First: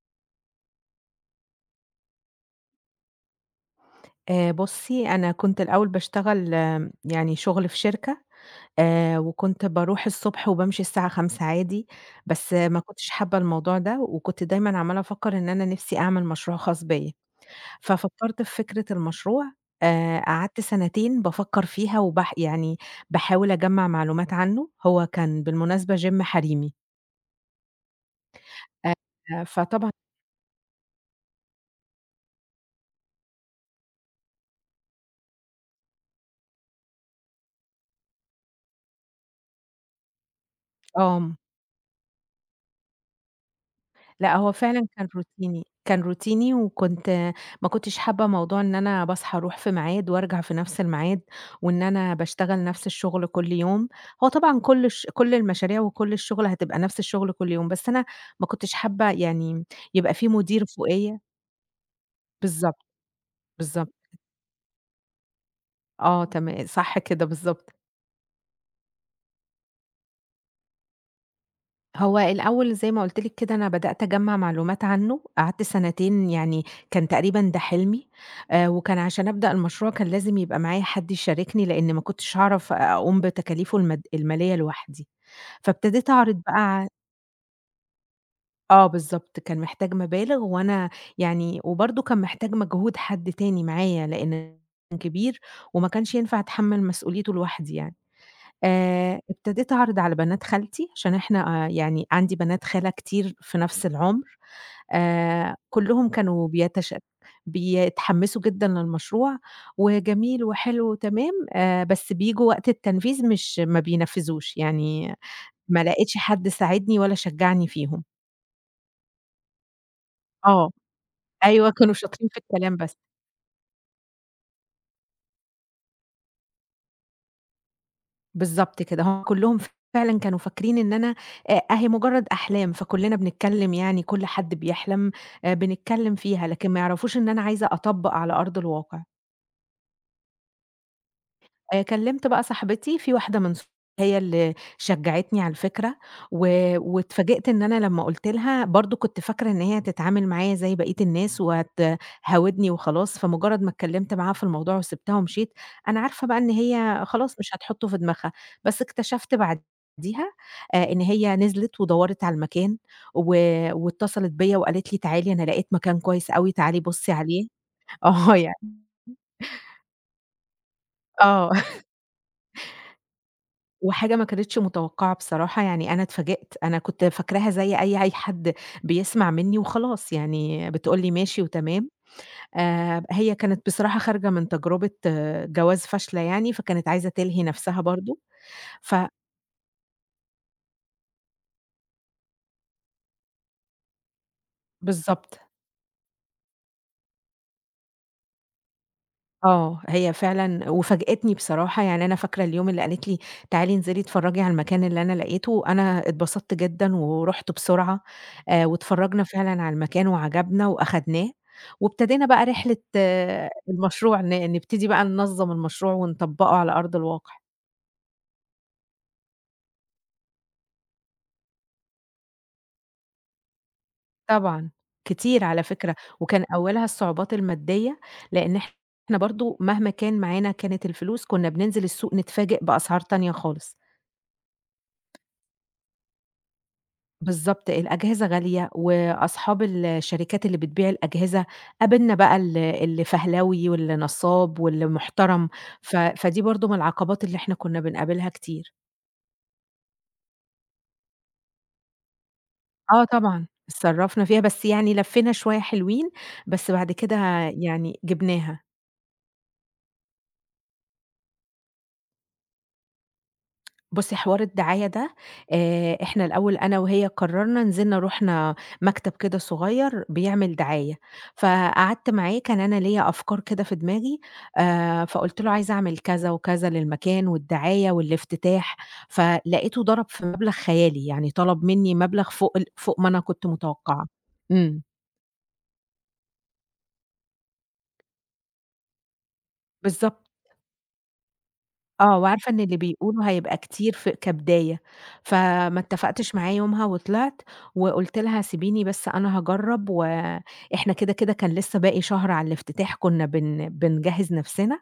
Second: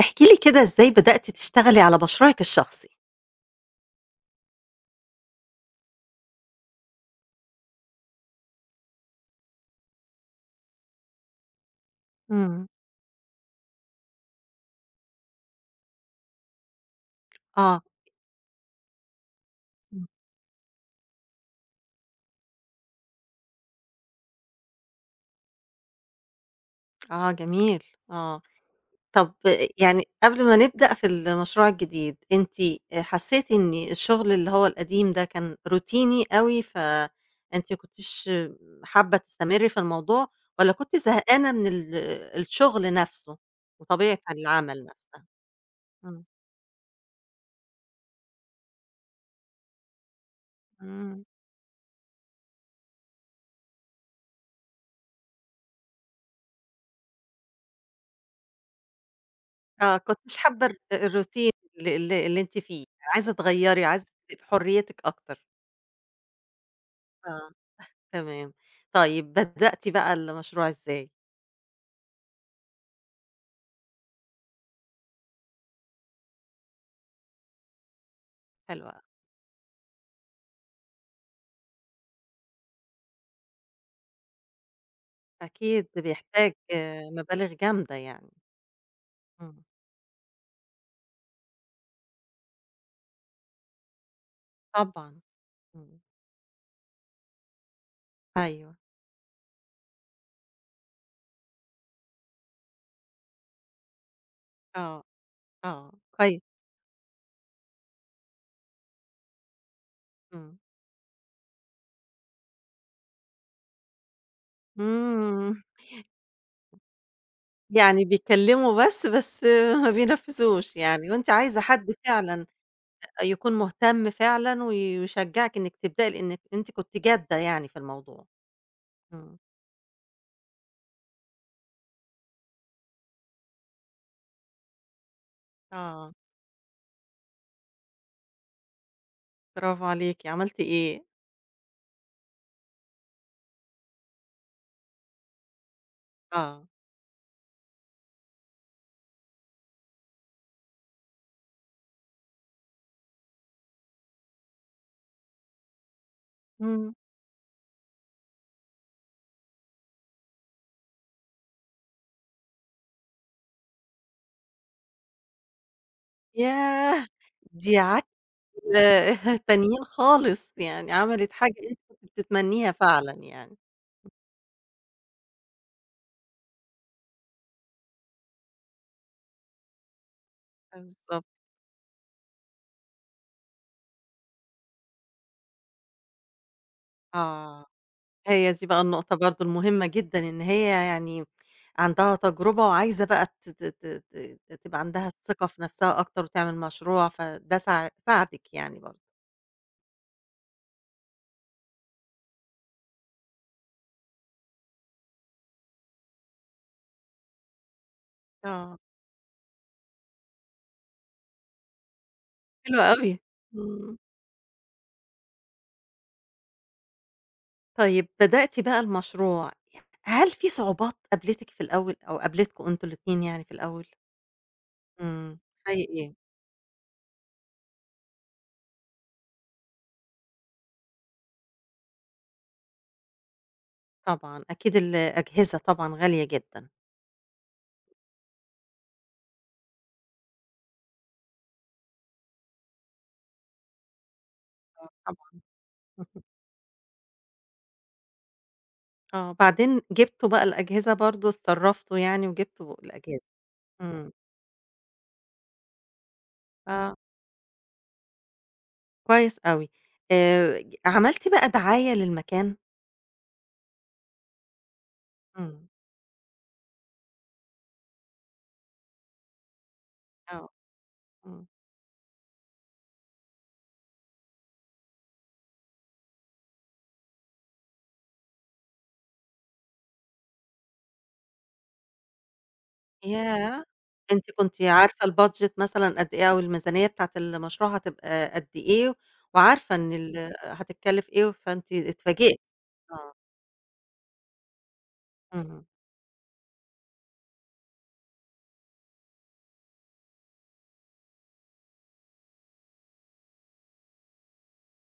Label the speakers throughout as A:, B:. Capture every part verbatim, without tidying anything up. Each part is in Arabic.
A: احكي لي كده إزاي بدأتِ تشتغلي على مشروعِك الشخصي؟
B: آآ بُصّي، أنا كنت الأول باشتغل آمم، يعني شُغل في شركة. آآ وكنت باروح الصبح وبامشي الساعة خمسة عادي، بس
A: إمم.
B: آه، ما كنتش حابة الموضوع ده وكنت دايمًا عمّالة أفكّر إن أنا نِفْسي أعمل مشروع خاص بيّا.
A: آه،
B: ففكّرت في فكرة المشروع.
A: إمم.
B: آآ قعدت سَنتين بافكّر فيها وباح يعني باحاول أجمّع معلومات عنّه، هو كان بالمناسبة gym حريمي.
A: آه جميل، آه. طب
B: آآ فطبعًا.
A: يعني قبل ما نبدأ في المشروع الجديد، أنتِ حسيتِ إن الشغل اللي هو القديم ده كان روتيني أوي، فأنتِ ما كنتيش حابة تستمري في الموضوع، والّا كنتِ
B: آه.
A: زهقانة من ال الشغل نفسه وطبيعة
B: لأ، هو
A: العمل
B: فعلًا كان
A: نفسها؟
B: روتيني، كان
A: إمم،
B: روتيني وكنت، ما كنتش حابة موضوع إن أنا باصحى أروح في ميعاد وارجع في نفس الميعاد،
A: إمم.
B: وإن أنا باشتغل نفس الشغل كل يوم. هو طبعًا كل الش كل المشاريع وكل الشغل هتبقى نفس الشغل كل يوم، بس أنا ما كنتش حابة يعني،
A: آه،
B: يبقى
A: كنتِ
B: في
A: مش
B: مدير
A: حابة ال
B: فوقيّا.
A: الروتين ال ال اللي أنتِ
B: بالضبط،
A: فيه، عايزة تغيّري،
B: بالضبط،
A: عايزة تبقي بحريتِك أكتر.
B: آه تما صح كده
A: آه،
B: بالضبط.
A: تمام. طيب بدأتِ بقى المشروع إزاي؟
B: هو الأول زي ما قُلت لِك كده أنا بدأت أجمّع معلومات عنه، قعدت سنتين يعني، كان تقريبًا ده حلمي. آآ
A: حلو
B: وكان
A: أوي.
B: عشان أبدأ المشروع كان لازم يبقى معايا حد يشاركني، لإن ما كنتش هاعرف أقوم بتكاليفه المد المالية لوحدي.
A: أكيد
B: فابتديت أعرض
A: بيحتاج
B: بقى ع
A: آآ مبالغ جامدة يعني.
B: آه بالضبط، كان
A: إمم،
B: محتاج مبالغ وأنا يعني، وبرضه كان محتاج مجهود حد تاني معايا، لإن كان
A: طبعًا.
B: كبير، وما
A: إمم،
B: كانش ينفع أتحمّل مسؤوليته لوحدي يعني.
A: أيوه.
B: آآ، ابتديت أعرض على بنات خالتي، عشان إحنا، آآ، يعني عندي بنات خالة كتير في نفس العُمر.
A: آه،
B: آآ،
A: آه،
B: كلّهم
A: كويس.
B: كانوا بيتش بيتحمّسوا جدًا للمشروع، وجميل
A: إمم.
B: وحلو وتمام. آآ، بس بييجوا وقت التنفيذ مش ما بينفّذوش، يعني
A: إمم،
B: ما لقيتش حد ساعدني ولا شجّعني فيهم.
A: يعني بيتكلموا بس، بس ما
B: آه،
A: بينفذوش يعني، وأنتِ عايزة
B: أيوه
A: حد
B: كانوا شاطرين في
A: فعلًا
B: الكلام بس.
A: يكون مهتم فعلًا وي ويشجعِك إنِك تبدئي، لإنِك أنتِ كنتِ جادة يعني في الموضوع.
B: بالضبط كده، هم
A: إمم،
B: كلّهم فعلًا كانوا فاكرين إن أنا، آآ أهي مجرّد أحلام، فكلّنا بنتكلّم يعني كل حد بيحلم، آآ
A: آه،
B: بنتكلّم فيها، لكن ما يعرفوش إن أنا عايزة أطبّق على أرض الواقع.
A: برافو عليكِ. عملتِ إيه؟
B: آآ كلّمت بقى صاحبتي، في واحدة من ص هي اللي شجّعتني على الفكرة، و،
A: آه،
B: واتفاجئت إن أنا لمّا قُلت لها، برضه كنت فاكرة إن هي هتتعامل معايا زي بقية الناس وهتهاودني وخلاص، فمجرّد ما اتكلّمت معاها في الموضوع وسِبتها ومشيت، أنا عارفة بقى إن
A: إمم،
B: هي خلاص مش هتحطّه في دماغها، بس اكتشفت بعديها آآ إن هي نزلت ودوّرت على المكان، و واتصلت بيّا وقالت لي تعالي أنا لقيت مكان كويس أوي تعالي
A: ياه!
B: بُصّي عليه.
A: دي ع
B: آه يعني.
A: آآ تانيين خالص، يعني عملت
B: آه.
A: حاجة أنتِ كنتِ بتتمنيها فعلًا يعني.
B: وحاجة ما كانتش متوقعة بصراحة، يعني أنا اتفاجأت، أنا كنت فاكراها زي أي أي حد بيسمع منّي وخلاص، يعني بتقول لي
A: بالضبط.
B: ماشي وتمام. آآ، هي كانت بصراحة خارجة من تجربة آه، جواز فاشلة يعني، فكانت عايزة تلهي
A: آه،
B: نفسها برضه.
A: هي دي بقى
B: ف
A: النقطة برضه المهمة جدًا، إن هي يعني عندها تجربة وعايزة بقى ت ت ت ت تبقى عندها
B: بالضبط.
A: الثقة في نفسها أكتر وتعمل مشروع، فده ساع ساعدِك يعني برضه.
B: آه، هي فعلًا وفاجأتني بصراحة، يعني أنا فاكرة اليوم اللي قالت لي تعالي انزلي اتفرجي على المكان اللي أنا لقيته، أنا اتبسطت جدًا ورُحت بسرعة. آآ،
A: آه.
B: واتفرجنا فعلًا على المكان وعجبنا وأخدناه، وابتدينا بقى رحلة
A: حلو أوي،
B: آه
A: إمم.
B: المشروع، ن نبتدي بقى ننظم المشروع ونطبقه على أرض الواقع.
A: طيب بدأتِ بقى المشروع، هل في صعوبات قابلتِك في الأول أو قابلتكم أنتم الاتنين يعني في الأول؟
B: طبعًا.
A: إمم،
B: كتير على
A: زي
B: فكرة،
A: إيه؟
B: وكان أولها الصعوبات المادية، لأن إحنا برضه مهما كان معانا كانت الفلوس كنا بننزل السوق نتفاجئ بأسعار تانية خالص.
A: طبعًا، أكيد الأجهزة طبعًا غالية جدًا.
B: بالضبط، الأجهزة غالية، وأصحاب الشركات اللي بتبيع الأجهزة قابلنا بقى ال اللي فهلاوي، واللي نصّاب، واللي
A: طبعًا.
B: محترم. ف
A: اهم.
B: فدي برضه من العقبات اللي إحنا كنا بنقابلها كتير.
A: آه، بعدين جبتوا بقى الأجهزة برضه، اتصرّفتوا يعني وجبتوا
B: آه
A: الأجهزة.
B: طبعًا،
A: إمم،
B: اتصرّفنا فيها، بس يعني لفّينا شوية حلوين، بس بعد
A: آه،
B: كده يعني جبناها.
A: كويس أوي. آآ، ج عملتِ بقى دعاية للمكان؟
B: بُصّي، حوار الدعاية ده،
A: إمم،
B: آآ، إحنا الأول أنا وهي قررنا، نزلنا رُحنا مكتب كده صغير
A: آه،
B: بيعمل دعاية،
A: إمم.
B: فقعدت معاه، كان أنا ليّا أفكار كده في دماغي. آآ، فقُلت له عايزة أعمل كذا وكذا للمكان والدعاية والافتتاح، فلقيته ضرب في مبلغ خيالي، يعني طلب منّي مبلغ فوق ال فوق ما أنا كنت
A: ياه!
B: متوقعة.
A: أنتِ كنتِ
B: إمم،
A: عارفة الbudget مثلًا قد إيه أو الميزانية بتاعة المشروع هتبقى قد إيه، وعارفة إن
B: بالضبط.
A: ال هتتكلف إيه، فأنتِ
B: آه،
A: اتفاجئتِ.
B: وعارفة إن اللي
A: آه،
B: بيقولوا هيبقى كتير ف كبداية،
A: اهم،
B: فما اتفقتش معاه يومها وطلعت، وقُلت لها سيبيني بس أنا هاجرّب وإحنا كده، كده كان لسه باقي شهر على الافتتاح، كنا بن بنجهّز نفسنا.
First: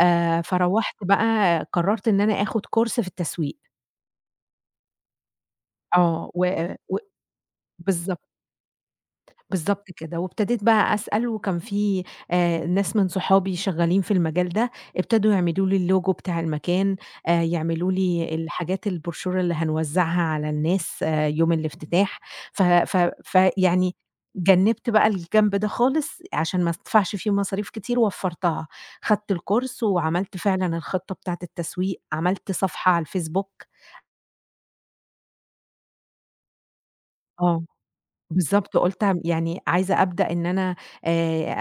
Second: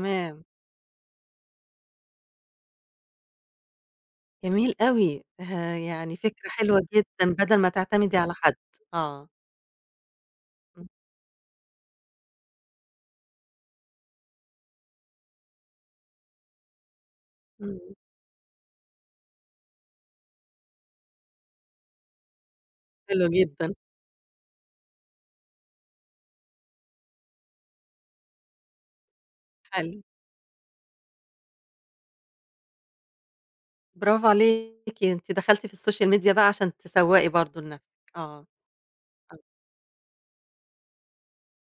B: آآ، فروّحت بقى قرّرت إن أنا آخُد course في التسويق.
A: جميل أوي، آآ، يعني
B: آه، و
A: فكرة حلوة
B: و
A: جدًا بدل ما تعتمدي
B: بالضبط.
A: على حد، آه،
B: بالضبط كده، وابتديت
A: إمم،
B: بقى أسأل، وكان في آآ ناس من صحابي شغالين في المجال ده، ابتدوا يعملوا لي الLogo بتاع المكان. آآ
A: إمم،
B: يعملوا لي الحاجات البروشورة اللي هنوزعها على الناس آه، يوم الافتتاح. ف ف
A: حلو جدًا،
B: فيعني جنبت بقى الجنب ده خالص عشان ما ادفعش فيه مصاريف كتير، وفّرتها، خدت الكورس
A: حلو،
B: وعملت فعلًا الخطة بتاعة التسويق، عملت صفحة على الفيسبوك.
A: برافو عليكِ، أنتِ دخلتِ في السوشيال ميديا بقى عشان تسوّقي برضه
B: آه.
A: لنفسِك، آه،
B: بالضبط، قُلت م
A: آه،
B: يعني عايزة أبدأ إن أنا، آآ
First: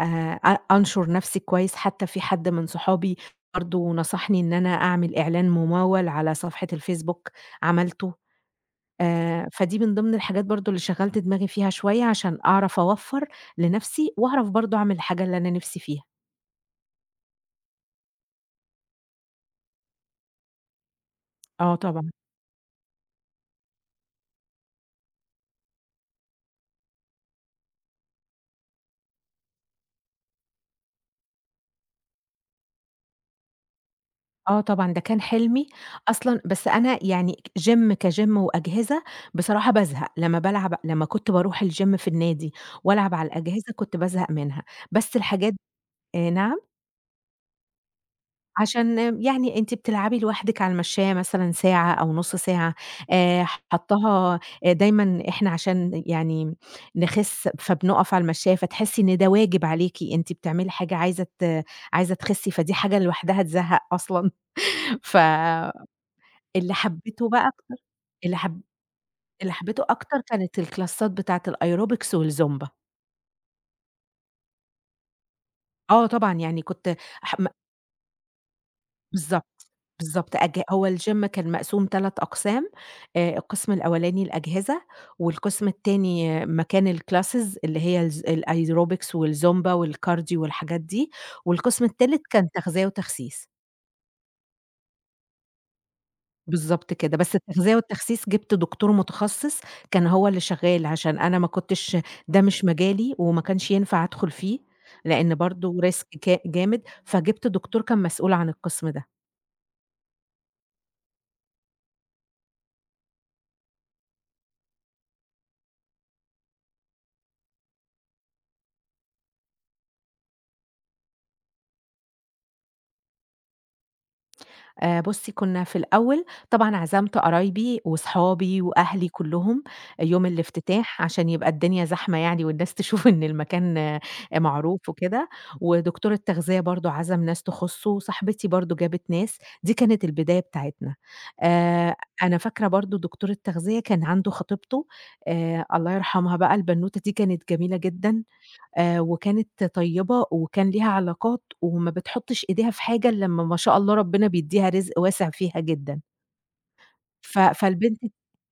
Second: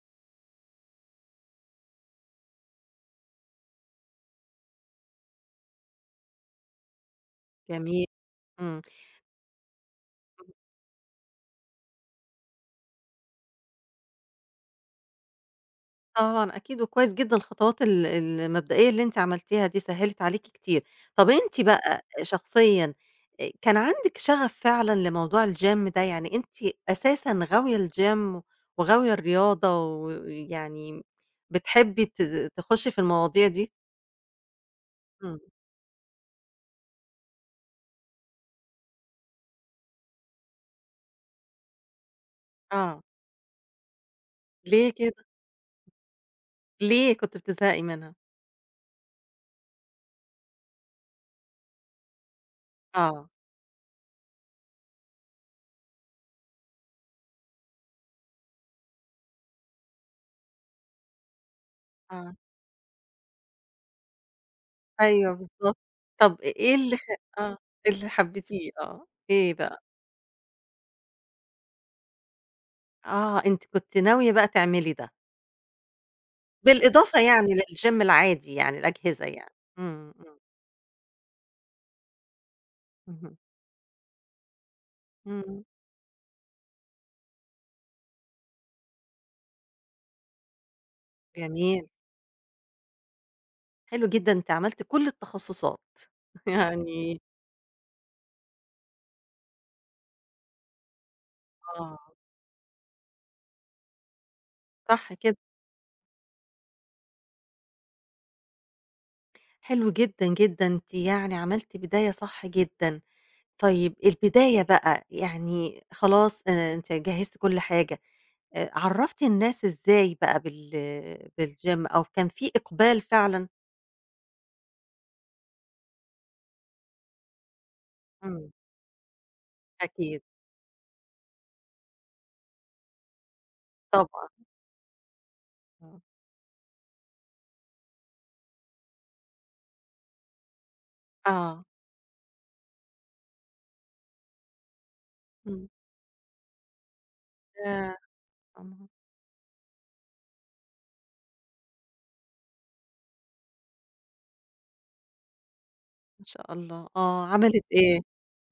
B: أ أنشُر نَفْسي كويس، حتى في حد من صحابي برضه نصحني إن أنا أعمل إعلان مموّل على صفحة الفيسبوك،
A: جميل،
B: عملته.
A: إمم.
B: آآ فدي من ضمن الحاجات برضه اللي شغّلت دماغي فيها شوية عشان أعرف أوفّر لنَفْسي، وأعرف برضه أعمل الحاجة اللي أنا نِفْسي فيها.
A: طبعًا أكيد، وكويس جدًا الخطوات ال المبدئية اللي أنتِ عملتيها دي سهّلت عليكِ كتير. طَب أنتِ
B: آه
A: بقى
B: طبعًا.
A: شخصيًا آآ كان عندِك شغف فعلًا لموضوع الgym ده؟ يعني أنتِ أساسًا غاوية الgym وغاوية الرياضة ويعني بتحبي ت تخُشّي في المواضيع دي؟
B: آه طبعًا، ده كان
A: إمم،
B: حلمي أصلًا، بس أنا يعني gym كgym وأجهزة بصراحة بازهق، لمّا بالعب، لمّا كنت باروح الgym في النادي
A: آه.
B: والعب على الأجهزة كنت بازهق منها.
A: ليه كده؟
B: بس الحاجات، آآ نعم؟
A: ليه كنتِ بتزهقي منها؟
B: عشان آه، يعني أنتِ بتلعبي لوحدِك على المشّاية مثلًا ساعة أو نُص ساعة،
A: آه،
B: آآ حاطّاها، آآ دايمًا إحنا عشان يعني نخِس، فبنُقف على المشّاية، فتحسّي إن ده واجب عليكِ، أنتِ بتعملي حاجة، عايزة ت عايزة
A: آه.
B: تخِسّي، فدي حاجة لوحدها تزهّق أصلًا. ف
A: أيوه بالضبط. طَب إ إيه
B: اللي
A: اللي خ
B: حبيته بقى
A: آه،
B: أكتر.
A: اللي
B: اللي حب
A: حبّيتيه آه.
B: اللي
A: إيه بقى؟
B: حبيته أكتر كانت الكلاسات بتاعة الأيروبكس والزومبا.
A: آه، أنتِ كنتِ ناوية بقى تعملي ده.
B: آه طبعًا، يعني كنت،
A: بالإضافة
B: ح م
A: يعني للGym العادي يعني الأجهزة يعني،
B: بالضبط.
A: إمم،
B: بالضبط
A: إمم،
B: أج هو الgym كان مقسوم ثلاث أقسام.
A: اهم،
B: آآ القسم الأولاني الأجهزة،
A: إمم،
B: والقسم التاني مكان الclasses اللي هي الز الأيروبكس والزومبا والكارديو والحاجات دي، والقسم
A: جميل،
B: التالت كان تغذية وتخسيس.
A: حلو جدًا أنت عملت كل التخصصات
B: بالضبط كده،
A: يعني
B: بس التغذية والتخسيس جِبت دكتور متخصص كان هو اللي شغال، عشان أنا ما كنتش،
A: آه،
B: ده مش مجالي وما كانش ينفع أدخل فيه،
A: صح
B: لإن
A: كده،
B: برضه risk ك جامد، فجِبت دكتور كان مسؤول عن القسم ده.
A: حلو جدًا، جدًا، أنتِ يعني عملتِ بداية صح جدًا، طيب البداية بقى يعني خلاص آآ أنتِ جهّزتِ كل حاجة، آآ عرّفتِ الناس إزاي بقى بال بالGym أو كان في إقبال فعلًا؟
B: آآ بُصّي، كُنّا في الأول طبعًا عزمت قرايبي
A: إمم،
B: وصحابي وأهلي كلّهم
A: أكيد،
B: يوم الافتتاح، عشان يبقى الدنيا زحمة يعني، والناس تشوف إن المكان آآ
A: طبعًا،
B: معروف وكده. ودكتور التغذية برضه عزم ناس تخُصّه، وصاحبتي برضه جابت ناس، دي كانت البداية بتاعتنا.
A: آه،
B: آآ أنا فاكرة برضه دكتور التغذية كان عنده خطيبته، آآ
A: إمم،
B: الله يرحمها بقى، البنوتة دي كانت جميلة
A: ياه!
B: جدًا. آآ وكانت طيبة وكان ليها علاقات، وما بتحطّش إيديها في حاجة إلّا أمّا ما شاء الله ربنا بيدّيها رزق واسع فيها جدًا.
A: ما شاء الله، آه،
B: ف
A: عملِت
B: فالبنت
A: إيه؟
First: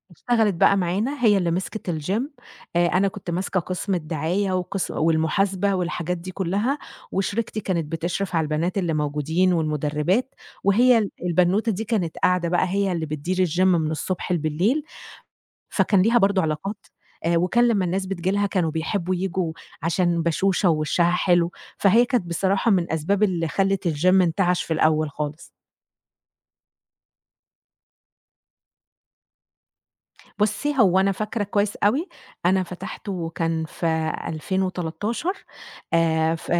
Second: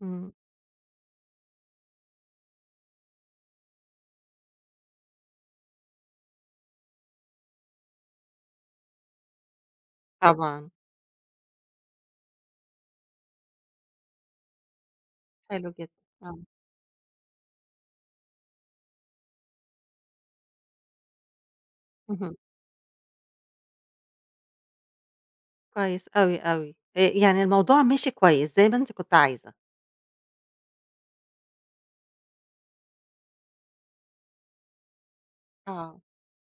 A: إمم،
B: اشتغلت بقى معانا، هي اللي مسكت الgym. آآ أنا كنت ماسكة قسم الدعاية وقس والمحاسبة والحاجات دي كلّها، وشريكتي كانت بتشرف على البنات اللي موجودين والمُدرّبات،
A: طبعًا،
B: وهي ال البنوتة دي كانت قاعدة بقى، هي اللي بتدير الgym من الصبح لبليل.
A: حلو جدًا،
B: فكان ليها
A: آه،
B: برضه علاقات. آآ وكان لمّا الناس بتيجي لها كانوا بيحبوا ييجوا عشان بشوشة ووشها حلو، فهي كانت
A: اهم،
B: بصراحة من أسباب اللي خلّت الgym انتعش في الأول خالص.
A: كويس أوي، أوي، آآ، يعني الموضوع مشي كويس زي ما أنتِ كنتِ عايزة،
B: بُصّي، هو أنا فاكرة كويس أوي، أنا فتحته كان في ألفين وثلاثة عشر.
A: آه،
B: آآ ف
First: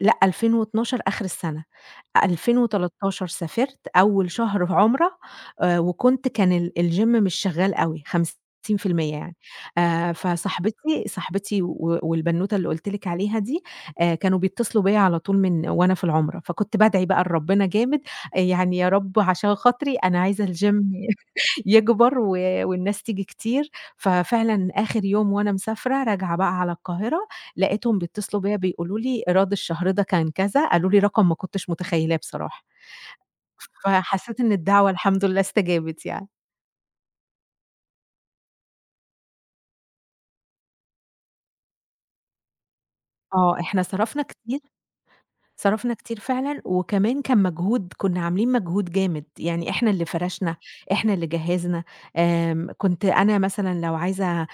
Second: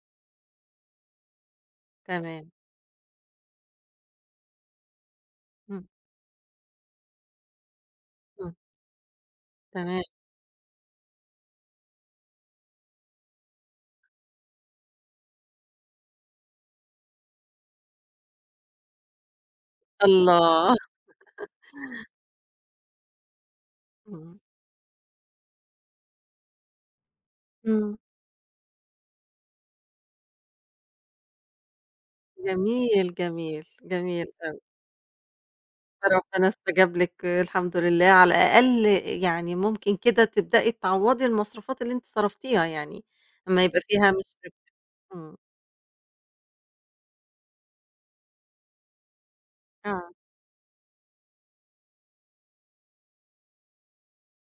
B: لأ، ألفين واتناشر آخر السنة.
A: تمام،
B: ألفين وتلتاشر سافرت أول شهر عُمرة. آآ
A: إمم،
B: وكنت، كان ال الgym مش شغّال أوي
A: إمم،
B: خمسين في المية يعني.
A: تمام،
B: آآ فصاحبتي صاحبتي و والبنوتة اللي قُلت لِك عليها دي، آآ كانوا بيتصلوا بيّا على طول من وأنا في العُمرة، فكنت بادعي بقى لربنا جامد، يعني يا رب عشان خاطري أنا عايزة
A: الله!
B: الgym يكبر، و والناس تيجي كتير.
A: إمم،
B: ففعلًا آخر يوم وأنا مسافرة راجعة بقى على القاهرة،
A: إمم،
B: لقيتهم بيتصلوا بيّا بيقولوا لي إيراد الشهر ده كان كذا، قالوا لي رقم ما كنتش متخيلاه بصراحة.
A: جميل، جميل، جميل
B: فحسيت إن
A: أوي،
B: الدعوة الحمد لله استجابت يعني.
A: فربنا استجاب لِك الحمد لله، على الأقل يعني ممكن كده تبدئي تعوّضي المصروفات اللي أنتِ صرفتيها يعني،
B: آه،
A: أمّا يبقى
B: إحنا
A: فيها
B: صرفنا
A: مش
B: كتير،
A: إمم،
B: صرفنا كتير فعلًا، وكمان كان مجهود، كنا عاملين مجهود جامد، يعني إحنا اللي
A: آه،
B: فرشنا، إحنا اللي جهّزنا. آمم، كنت أنا مثلًا لو عايزة، آآ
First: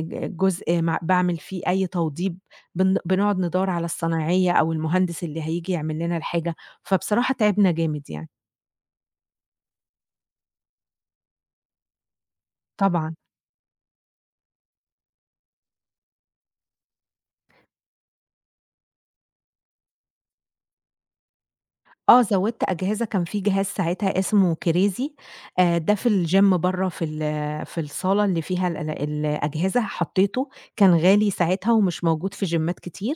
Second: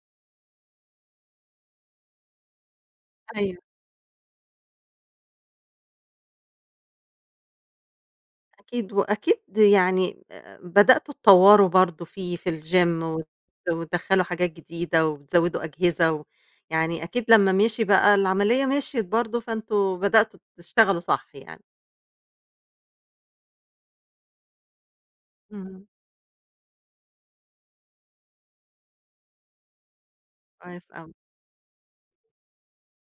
B: ج جزء مع باعمل فيه أي توضيب، بن بنقعد
A: أيوه.
B: ندوّر على الصنايعية أو المهندس اللي هييجي يعمل لنا الحاجة، فبصراحة تعبنا جامد يعني.
A: أكيد، وأكيد يعني آآ بدأتوا تطوّروا برضه فيه في الgym
B: طبعًا.
A: وت وتدخّلوا حاجات جديدة وبتزوّدوا أجهزة و يعني أكيد لمّا مشي بقى العملية مشيت برضه، فأنتم بدأتوا تشتغلوا صح يعني.
B: آه، زوّدت أجهزة، كان في جهاز ساعتها اسمه Crazy. آآ،
A: اهم،
B: ده في الgym برّه في ال في الصالة اللي فيها ال الأجهزة حطّيته،
A: كويس
B: كان
A: أوي،
B: غالي ساعتها ومش موجود في جيمات كتير.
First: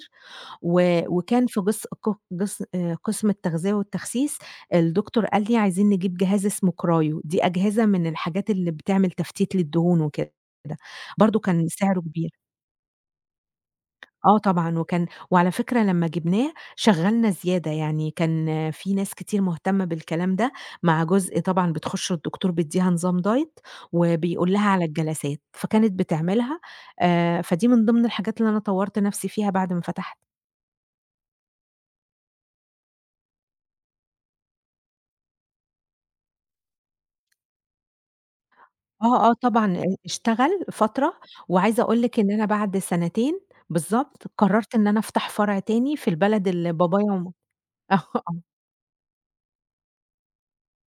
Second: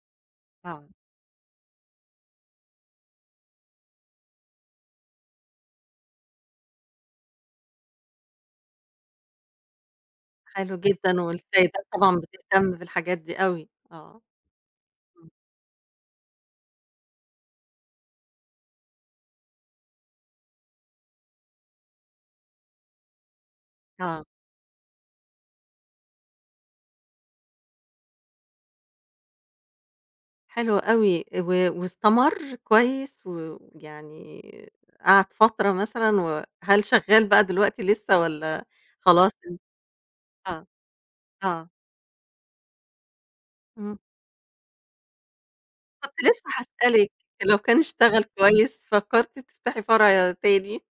A: آه،
B: و وكان في جص ق جص آآ، قسم التغذية والتخسيس الدكتور قال لي: "عايزين نجيب جهاز اسمه Cryo". دي أجهزة من الحاجات اللي بتعمل تفتيت للدهون وكده،
A: حلو جدًا
B: برضه كان
A: والسيدات
B: سعره
A: طبعًا
B: كبير.
A: بتهتم بالحاجات دي أوي، آه،
B: آه طبعًا، وكان
A: إمم.
B: وعلى فكرة لمّا جِبناه شغّلنا زيادة، يعني كان في ناس كتير مهتمة بالكلام ده، مع جزء طبعًا بتخُش الدكتور بيدّيها نظام diet
A: آه،
B: وبيقول لها على الجلسات، فكانت بتعملها. آآ فدي من ضمن الحاجات اللي أنا طوّرت نَفْسي فيها بعد ما فتحت.
A: حلو أوي و واستمر كويس و ويعني قعد فترة مثلًا وهل شغّال بقى دلوقتي لسه والّا
B: آه،
A: خلاص
B: آه
A: ال
B: طبعًا. آآ اشتغل
A: آه.
B: فترة،
A: آه،
B: وعايزة أقول لِك إن أنا بعد سنتين
A: إمم،
B: بالضبط قرّرت إن أنا أفتح فرع تاني في
A: كنت لسه
B: البلد اللي
A: هاسألِك
B: بابايا وم
A: لو كان اشتغل
B: آه.
A: كويس فكرتِ تفتحي فرع تاني؟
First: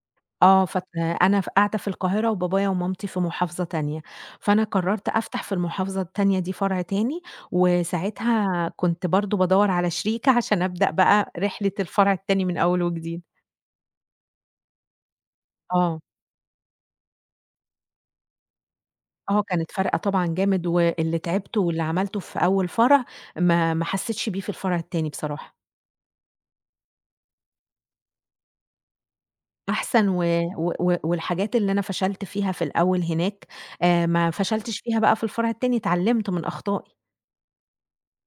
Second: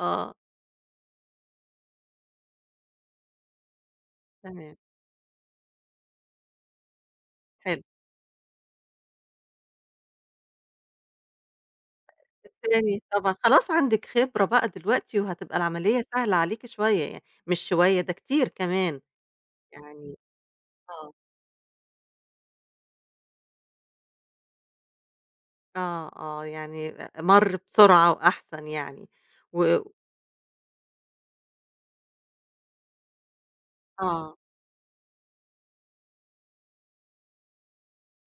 A: آه،
B: آه، فت أنا ف قاعدة في القاهرة، وبابايا ومامتي في محافظة تانية، فأنا
A: تمام،
B: قرّرت أفتح في المحافظة التانية دي فرع تاني،
A: حلو،
B: وساعتها كنت برضه بادوّر على شريكة عشان أبدأ بقى رحلة الفرع التاني من أول
A: تاني
B: وجديد.
A: طبعًا خلاص عندِك خبرة بقى دلوقتي وهتبقى
B: آه،
A: العملية سهلة عليكِ شوية يعني، مش شوية ده كتير كمان،
B: آه، كانت فارقة
A: يعني
B: طبعًا جامد،
A: آه،
B: واللي تعبته واللي عملته في أول فرع ما ما حسيتش بيه في الفرع التاني بصراحة.
A: آه، آه، يعني مَر بسرعة وأحسن يعني و
B: أحسن، و و و والحاجات اللي أنا فشلت فيها في الأول هناك، آآ، ما
A: آه.
B: فشلتش فيها بقى في الفرع التاني، اتعلمت من أخطائي.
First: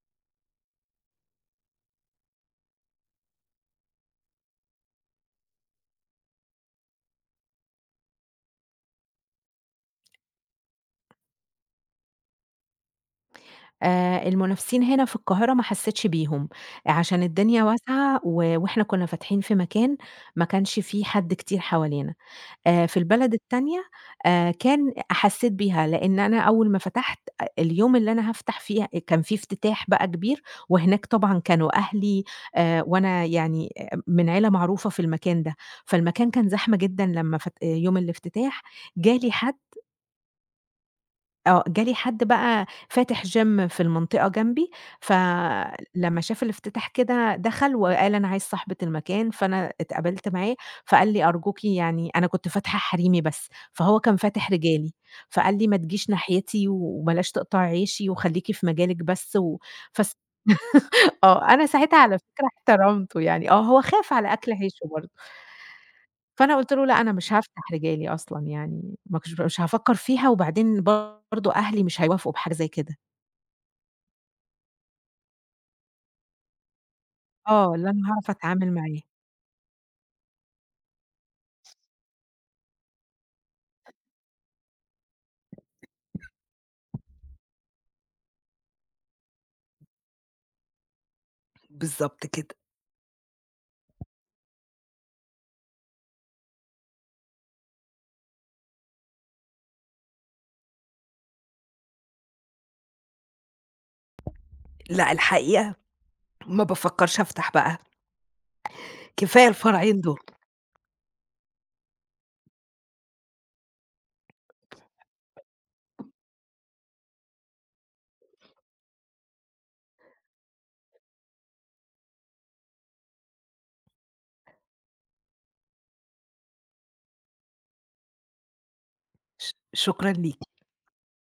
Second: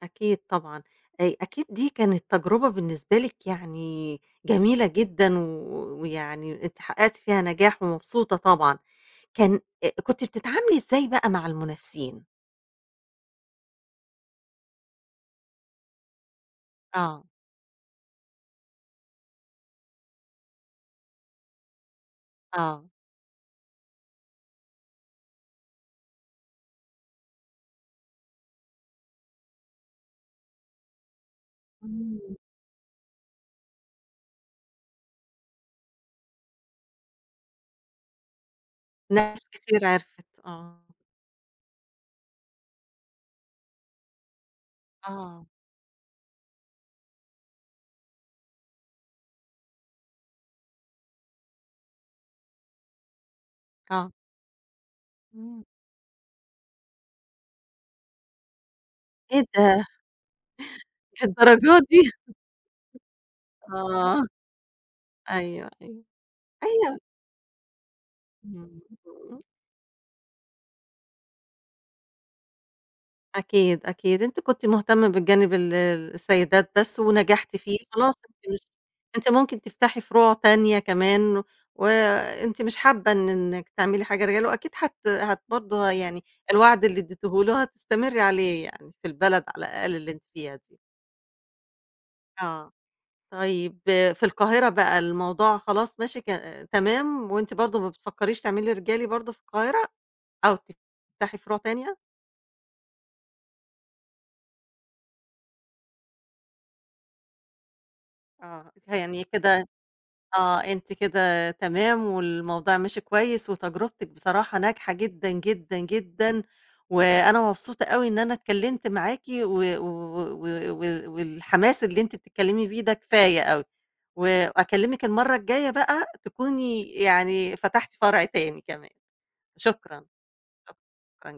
A: أكيد طبعًا، آآ أكيد دي كانت تجربة بالنسبة لِك يعني جميلة جدًا، و ويعني أنتِ حققتِ فيها نجاح ومبسوطة طبعًا، كان آآ كنتِ بتتعاملي إزاي بقى مع المنافسين؟
B: آآ المنافسين هنا في القاهرة ما حسّيتش بيهم،
A: آه.
B: عشان الدنيا واسعة، و وإحنا كُنّا فاتحين في مكان ما كانش فيه حد كتير حوالينا.
A: آه.
B: آآ في البلد التانية آآ كان، حسّيت بيها، لإن أنا أول ما فتحت أ اليوم اللي أنا هافتح فيه كان في افتتاح بقى كبير، وهناك طبعًا كانوا أهلي.
A: إمم.
B: آآ وأنا يعني أ من عيلة معروفة في المكان ده، فالمكان كان زحمة جدًا لمّا فت يوم الافتتاح، جالي
A: ناس
B: حد.
A: كتير عرفت، آه.
B: آه، جالي حد بقى فاتح gym في المنطقة جنبي،
A: آه.
B: فلمّا شاف الافتتاح كده دخل وقال: "أنا عايز صاحبة المكان." فأنا اتقابلت معاه، فقال لي: "أرجوكِ يعني" أنا كنت فاتحة حريمي بس، فهو
A: آه.
B: كان فاتح رجالي، فقال
A: إمم.
B: لي: "ما تجيش ناحيتي وبلاش تقطعي عيشي وخليكِ في مجالِك بس."
A: إيه
B: و
A: ده!
B: فس آه، أنا
A: للدرجة
B: ساعتها
A: دي!
B: على فكرة احترمته يعني، آه، هو خاف
A: آه.
B: على أكل عيشه برضه.
A: آه، أيوه، أيوه،
B: فأنا قُلت له: "لأ،
A: أيوه.
B: أنا مش هافتح رجالي أصلًا
A: إمم.
B: يعني، ما كنتش،
A: إمم.
B: مش هافكّر فيها، وبعدين برضه أهلي مش هيوافقوا بحاجة زي كده."
A: أكيد، أكيد. أنتِ كنتِ مهتمة بالجانب ال السيدات بس ونجحتِ
B: آه،
A: فيه،
B: اللي أنا
A: خلاص
B: هاعرف
A: أنتِ مش
B: أتعامل معاه.
A: أنتِ ممكن تفتحي فروع تانية كمان، وأنتِ مش حابة إن إنِّك تعملي حاجة رجالي، وأكيد هت هت برضه يعني الوعد اللي اديتيه له هتستمري عليه يعني في البلد على الأقل اللي أنتِ فيها دي.
B: بالضبط كده.
A: آه. طيب في القاهرة بقى الموضوع خلاص ماشي ك تمام وأنتِ برضه ما بتفكّريش تعملي رجالي برضه في القاهرة أو تفتحي فروع تانية؟
B: لأ، الحقيقة ما بافكّرش أفتح بقى،
A: آه. يعني
B: كفاية
A: كده
B: الفرعين دول.
A: آه، أنتِ كده تمام، والموضوع مشي كويس، وتجربتِك بصراحة ناجحة جدًا، جدًا، جدًا، وأنا مبسوطة أوي إن أنا اتكلمت معاكِ و و و و والحماس اللي أنتِ بتتكلمي بيه ده كفاية أوي، وأكلمِك المرة الجاية بقى تكوني يعني فتحتِ فرع تاني كمان،
B: ش
A: شكرًا،
B: شكرًا ليكِ.
A: شكرًا